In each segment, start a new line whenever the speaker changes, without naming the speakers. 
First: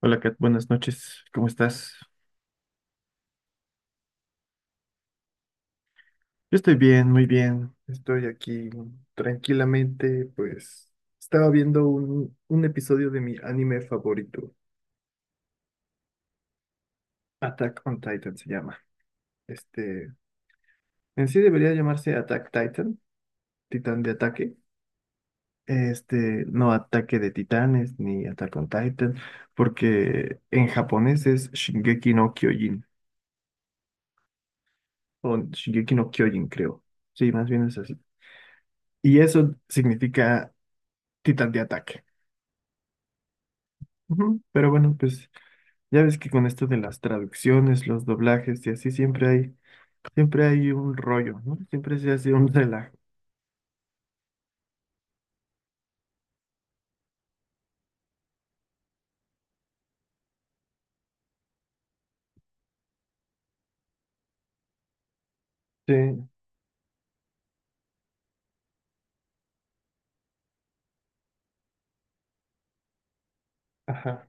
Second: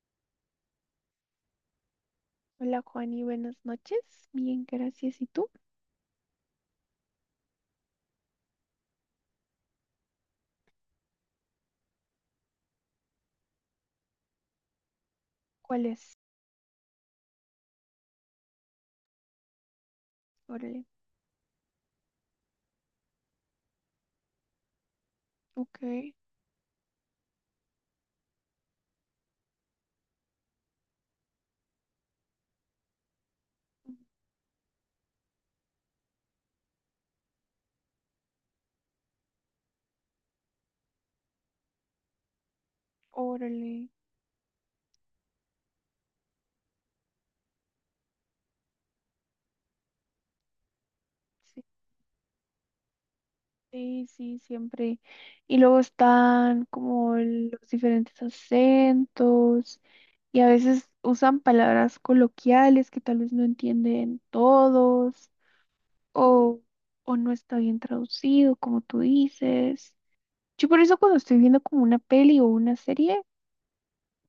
Hola Kat, buenas noches, ¿cómo estás?
Hola Juani, buenas noches. Bien, gracias. ¿Y tú?
Yo estoy bien, muy bien, estoy aquí tranquilamente, pues estaba viendo un episodio de mi anime favorito,
¿Cuál es?
Attack on Titan se llama. Este,
Órale.
en sí debería llamarse Attack Titan, Titán de ataque,
Ok.
no ataque de titanes ni Attack on Titan, porque en japonés es Shingeki no Kyojin, o Shingeki no Kyojin creo, sí, más bien es así. Y eso significa Titán de ataque.
Órale.
Ujú. Pero bueno, pues ya ves que con esto de las traducciones, los doblajes y así siempre hay un rollo, ¿no?
Sí,
Siempre se hace un relajo.
sí, sí, siempre. Y luego están como los diferentes acentos y a veces usan palabras coloquiales que tal vez no entienden todos
Sí,
o, o no está bien traducido, como tú dices. Yo por eso cuando estoy viendo como una peli o una serie,
ajá.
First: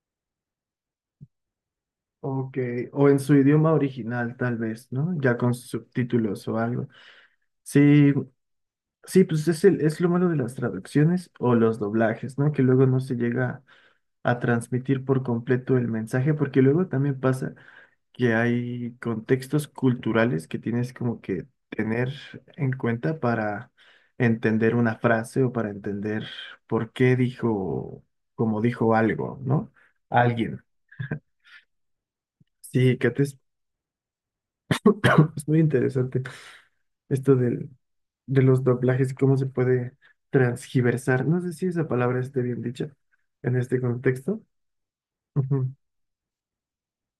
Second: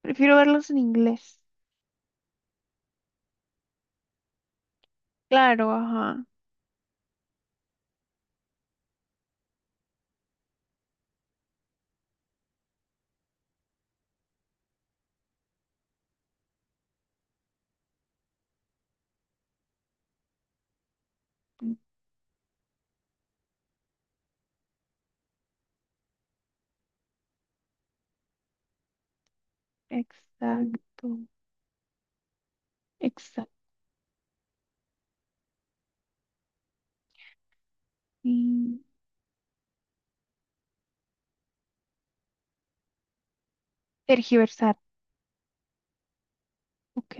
prefiero verlos en inglés.
Ok, o en su idioma original tal vez, ¿no? Ya con
Claro, ajá.
subtítulos o algo. Sí, sí, pues es lo malo de las traducciones o los doblajes, ¿no? Que luego no se llega a transmitir por completo el mensaje, porque luego también pasa que hay contextos culturales que tienes como que tener en cuenta para entender una frase o para entender por qué dijo, como dijo algo, ¿no? Alguien.
Exacto,
Sí,
exacto.
es muy interesante esto del, de los
y
doblajes y cómo se puede transgiversar. No sé si esa palabra esté bien dicha en este contexto.
Tergiversar,
Ujú.
ok.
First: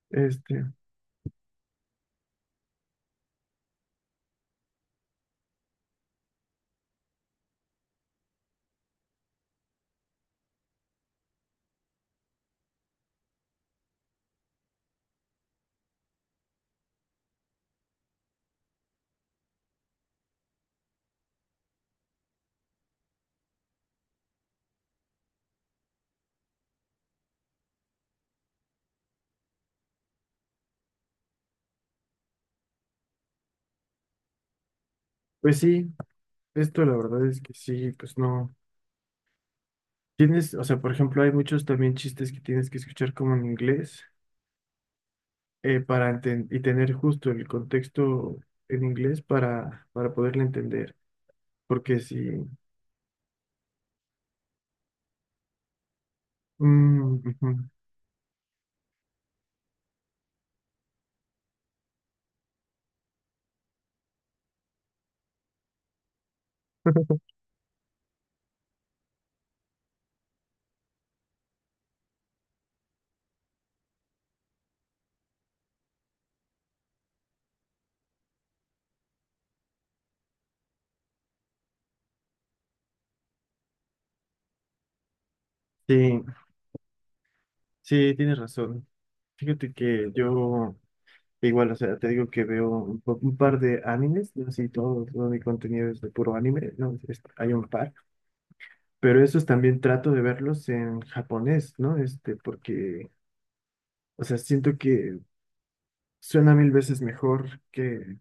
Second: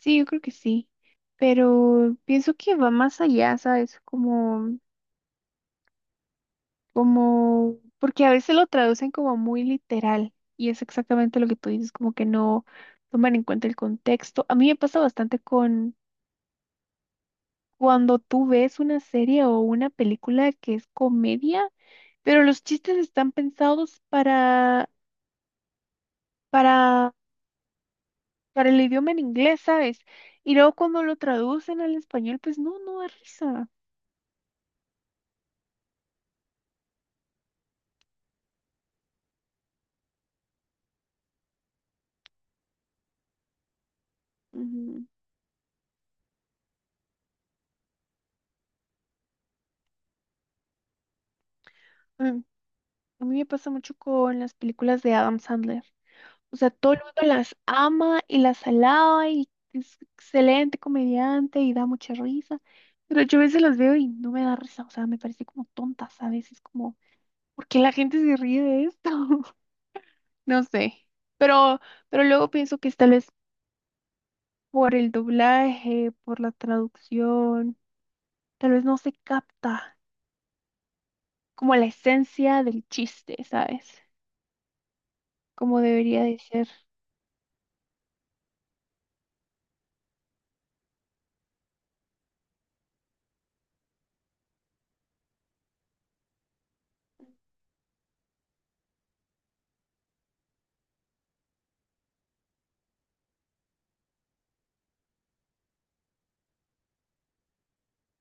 Sí, yo creo que
Este,
sí, pero pienso que va más allá, ¿sabes? Como, como, porque a veces lo traducen como muy literal y es exactamente lo que tú dices, como que no toman en cuenta el contexto. A mí me pasa bastante con cuando tú ves una serie o una película que es comedia, pero los chistes están pensados para Para el idioma en inglés, ¿sabes? Y luego cuando lo traducen al español, pues no, no da risa.
pues sí, esto la verdad es que sí, pues no. Tienes, o sea, por ejemplo, hay muchos también chistes que tienes que escuchar como en inglés
Ujú.
para y tener justo el contexto en inglés para poderle entender. Porque
Mm,
si...
A mí me pasa mucho con las películas de Adam Sandler. O sea, todo el mundo
mm, ujú.
las ama y las alaba y es excelente comediante y da mucha risa. Pero yo a veces las veo y no me da risa. O sea, me parece como tontas a veces, como, ¿por qué la gente se ríe de esto? No sé. Pero, pero luego pienso que es tal vez por el doblaje, por la traducción tal vez no se capta como la esencia del chiste, ¿sabes? Como
Sí,
debería de ser.
sí, tienes razón. Fíjate que yo, igual, o sea, te digo que veo un par de animes, no así todo, todo mi contenido es de puro anime, ¿no? Hay un par, pero esos también trato de verlos en japonés, ¿no? Porque, o sea, siento que suena mil veces mejor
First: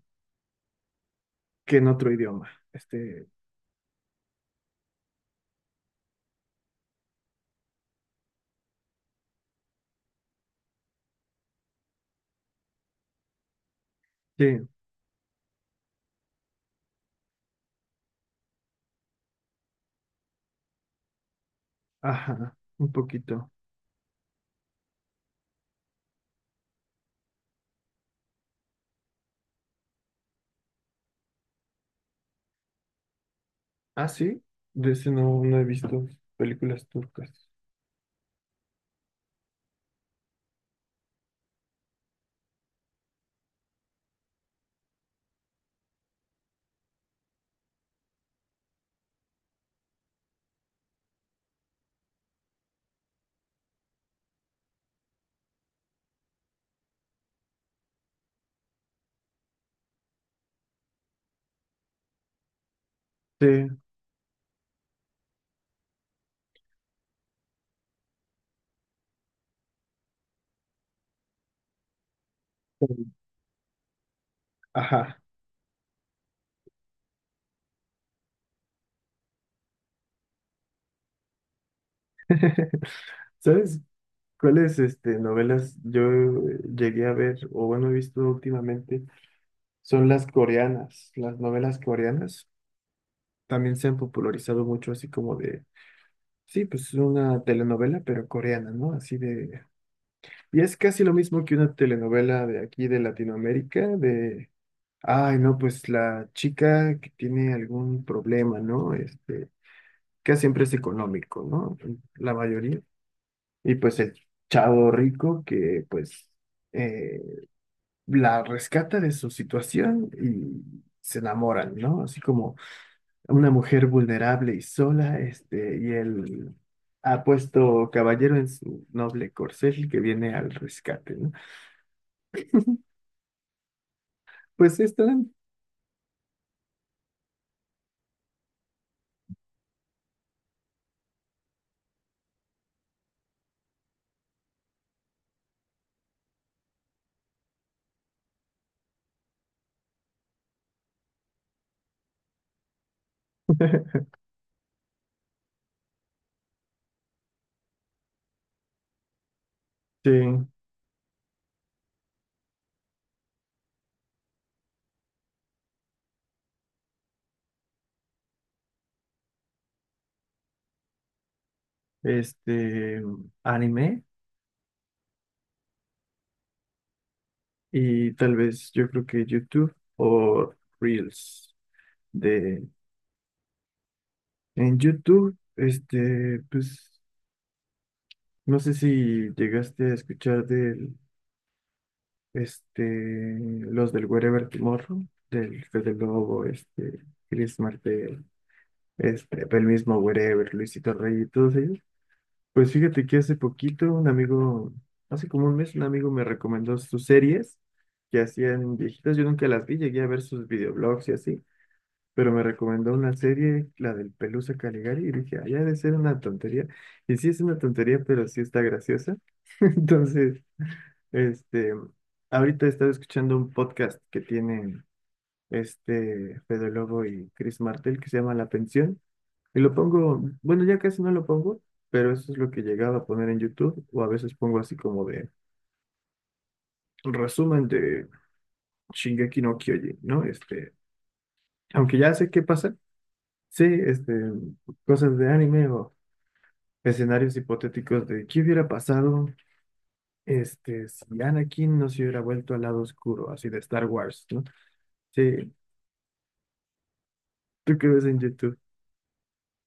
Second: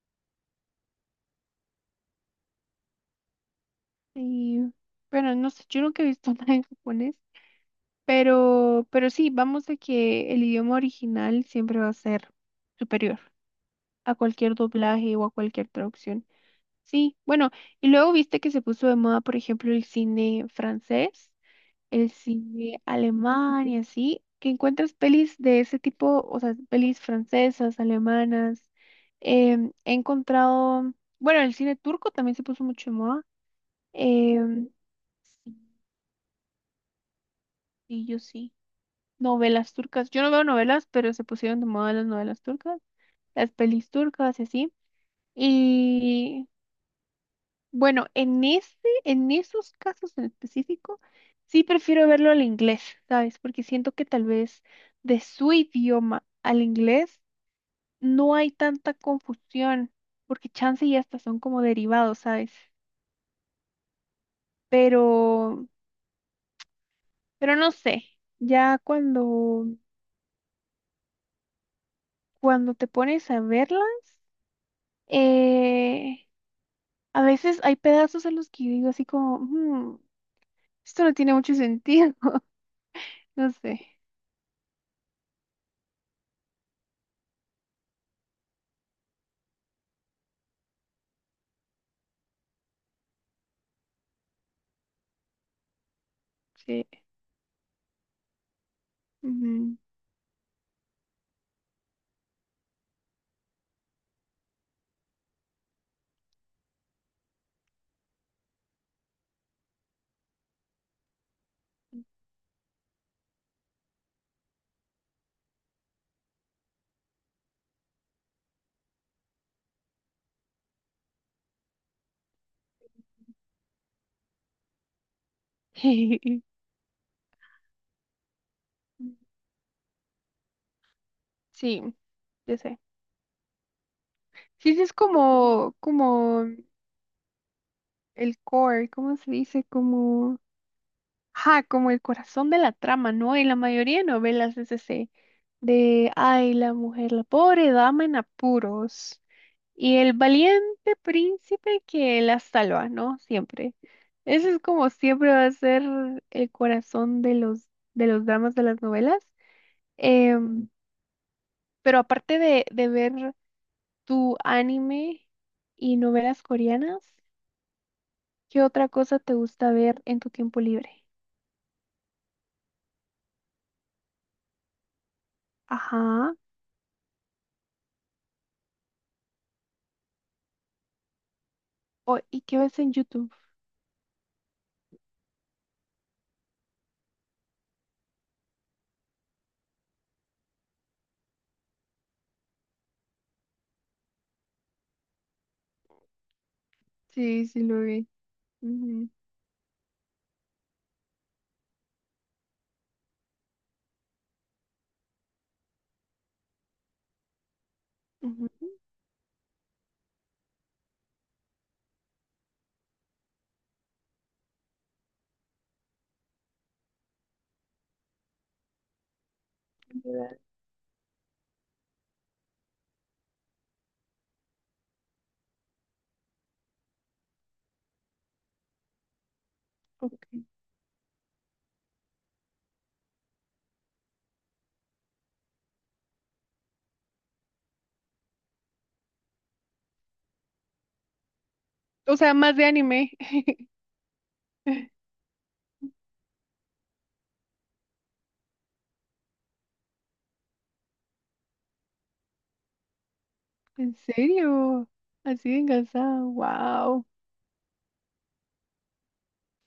que en otro idioma. Este,
Y bueno, no sé, yo nunca he visto nada en japonés, pero sí, vamos a que el idioma original siempre va a ser superior a cualquier
sí,
doblaje o a cualquier traducción. Sí, bueno, y luego viste que se puso de moda, por ejemplo, el cine francés, el
ajá,
cine
un poquito.
alemán y así, que encuentras pelis de ese tipo, o sea, pelis francesas, alemanas. He encontrado, bueno, el cine turco también se puso mucho en moda.
Ah, sí,
Em,
de ese no,
sí,
no he visto películas turcas.
sí, yo sí. Novelas turcas. Yo no veo novelas, pero se pusieron de moda las novelas turcas, las pelis turcas y así. Y Bueno, en ese, en esos casos en específico, sí prefiero verlo al inglés, ¿sabes? Porque siento que tal vez de su idioma al inglés no hay tanta confusión, porque chance y hasta son como derivados, ¿sabes?
Sí,
Pero, pero no sé, ya cuando, cuando te
sí,
pones a verlas,
ajá.
eh, a veces hay pedazos en los que yo digo así como, "Mm, esto no tiene mucho sentido", no
¿Sabes
sé,
cuáles este, novelas yo llegué a ver o bueno he visto últimamente? Son las coreanas, las novelas coreanas. También se han popularizado mucho sí, pues
sí.
es una telenovela, pero coreana, ¿no? Así de
Ujú.
y es casi lo mismo que una telenovela de aquí de Latinoamérica, de, ay, no, pues la chica que tiene algún problema, ¿no? Este, que siempre es económico, ¿no? La mayoría. Y pues el chavo rico que pues eh, la rescata de su situación y se enamoran, ¿no? Así como una mujer vulnerable y sola, este, y el apuesto caballero en su noble corcel que viene al rescate, ¿no?
Sí, ya sé. Sí,
Pues
sí, es
están.
como, como el core, ¿cómo se dice? Como, ajá, como el corazón de la trama, ¿no? Y la mayoría de novelas es ese, de, ay, la mujer, la pobre dama en apuros, y el valiente príncipe que la salva, ¿no? Siempre. Ese es como siempre va a ser el corazón de los dramas de las novelas.
Sí,
Em, pero aparte de ver tu anime y novelas coreanas, ¿qué otra cosa te gusta ver en tu tiempo libre?
este, anime
Ajá.
y tal vez yo creo que YouTube o Reels
O- ¿y qué
de
ves en YouTube?
en YouTube, este, pues no sé si llegaste a escuchar del este los del Wherever Tomorrow, del Fede Lobo, este,
Sí,
Chris
sí lo vi.
Martel,
Ujú.
este, el mismo Wherever, Luisito Rey y todos ellos. Pues fíjate que hace como un mes, un amigo me recomendó sus series que
Ujú,
hacían viejitas. Yo nunca las vi, llegué a ver sus videoblogs y así, pero me recomendó una serie, la del Pelusa Caligari, y dije, ah, ya debe ser una tontería. Y sí es una tontería, pero sí está graciosa.
¿verdad?
Entonces, este, ahorita he estado escuchando un podcast que tienen este Fede Lobo y Chris Martel que se llama La Pensión. Y lo pongo,
Ok.
bueno, ya casi no lo pongo, pero eso es lo que llegaba a poner en YouTube, o a veces pongo así como de resumen de Shingeki no Kyojin, ¿no? Este, aunque ya
O
sé
sea,
qué
más de
pasa,
anime.
sí, este, cosas de anime o escenarios hipotéticos de qué hubiera pasado, este, si Anakin no se hubiera vuelto al lado oscuro, así de Star
¿En
Wars, ¿no?
serio? Así
Sí,
de enganchada. Wow.
tú qué ves en YouTube.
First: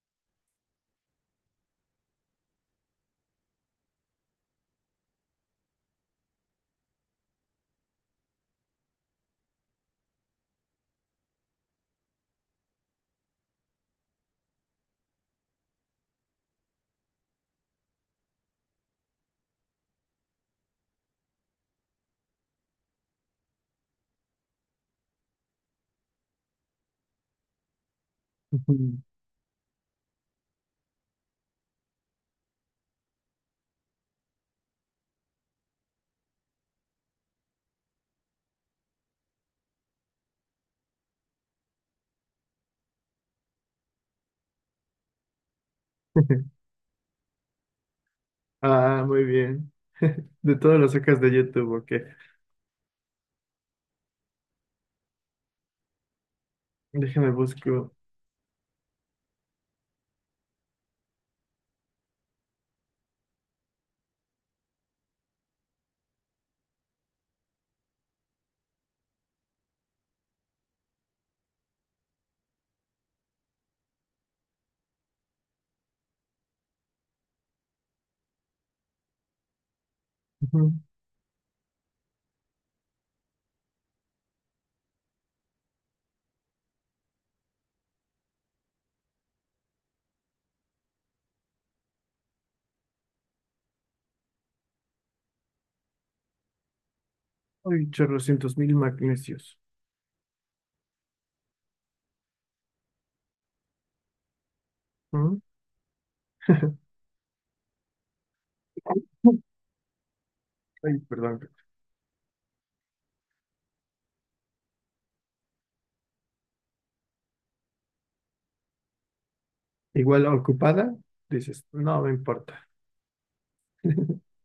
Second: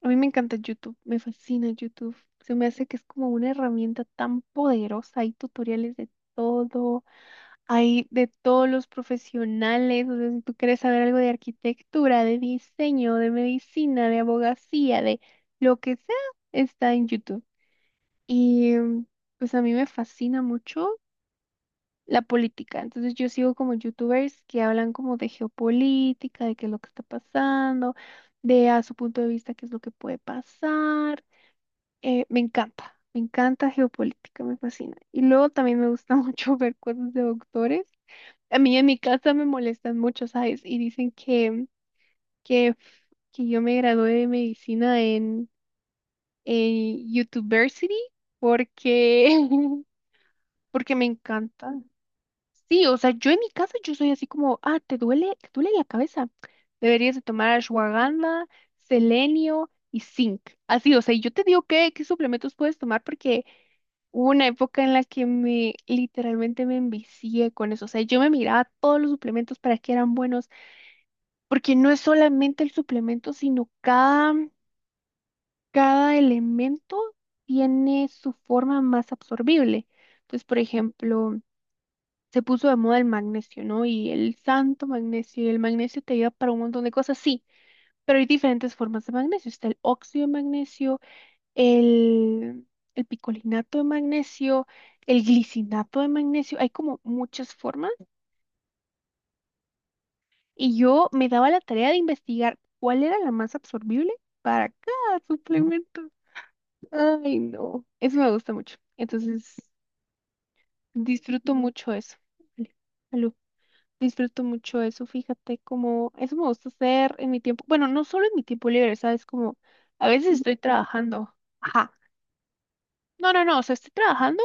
A mí me encanta YouTube. Me fascina YouTube. Se me hace que es como una herramienta tan poderosa. Hay tutoriales de todo. Hay de todos los profesionales, o sea, si tú quieres saber algo de arquitectura, de diseño, de medicina, de abogacía, de lo que sea, está en YouTube. Y mm, pues a mí me fascina mucho la política. Entonces yo sigo como youtubers que hablan como de geopolítica, de qué es lo que está pasando, de a su punto de vista qué es lo que puede pasar. Me encanta geopolítica, me fascina. Y luego también me gusta mucho ver cosas de doctores. A mí en mi casa me molestan mucho, ¿sabes? Y dicen que, que yo me gradué de medicina en YouTubersity
Ah, muy
porque,
bien. De todo lo
porque me
sacas de YouTube,
encanta.
ok.
Sí, o sea, yo en mi casa yo soy así como, ah, ¿te duele? ¿Te duele la cabeza? Deberías de
Déjame
tomar
busco.
ashwagandha, selenio y zinc. Así, o sea, y yo te digo qué, qué suplementos puedes tomar porque hubo una época en la que me literalmente me envicié con eso. O sea, yo me miraba todos los suplementos para que eran buenos porque no es solamente el suplemento, sino cada, cada elemento tiene su forma más absorbible. Entonces, por ejemplo, se puso de moda el magnesio, ¿no? Y el santo magnesio, y el magnesio te ayuda para un montón de cosas, sí, pero hay diferentes formas de magnesio. Está el óxido de magnesio, el, el picolinato de magnesio, el glicinato de magnesio, hay como muchas
Hay
formas.
chorrocientos mil magnesios.
Y yo me daba la tarea de investigar cuál era la más absorbible para cada suplemento. Ay, no. Eso me gusta mucho.
Ujú.
Entonces,
Ay, perdón.
disfruto mucho eso. Vale. Aló. Disfruto mucho eso. Fíjate cómo eso me gusta hacer en mi tiempo. Bueno, no solo en mi tiempo libre, ¿sabes? Como a
Igual
veces estoy
ocupada,
trabajando.
dices,
Ajá.
no me importa.
No, no, no. O sea, estoy trabajando,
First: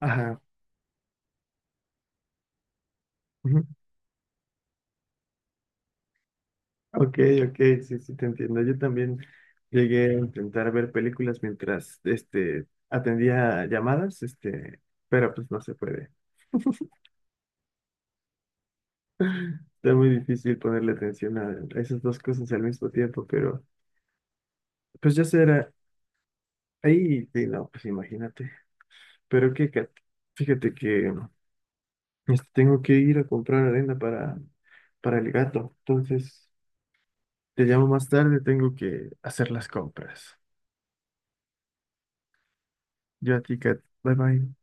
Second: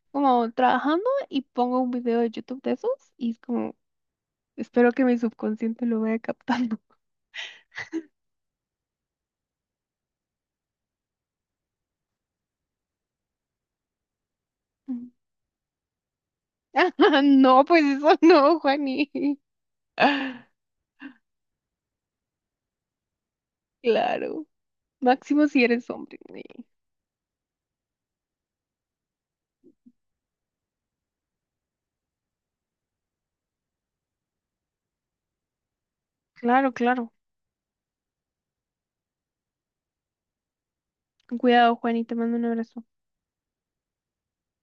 Ajá.
como trabajando y pongo un video de YouTube de esos y es
Ujú.
como, espero que mi subconsciente lo vaya captando.
Ok, ok, sí, sí, te entiendo. Yo también llegué a intentar ver películas mientras, este, atendía llamadas, este, pero pues no se puede.
No, pues eso no, Juani.
Está muy difícil ponerle atención a esas dos cosas al mismo tiempo, pero
Claro.
pues ya
Máximo si
será.
eres hombre.
Ahí, sí, no, pues imagínate. Pero qué, Kat, fíjate que tengo que ir a comprar arena para el gato. Entonces,
Claro, claro.
te llamo más tarde, tengo que hacer las compras.
Con cuidado, Juan, te mando un abrazo.
Yo a ti, Kat. Bye bye.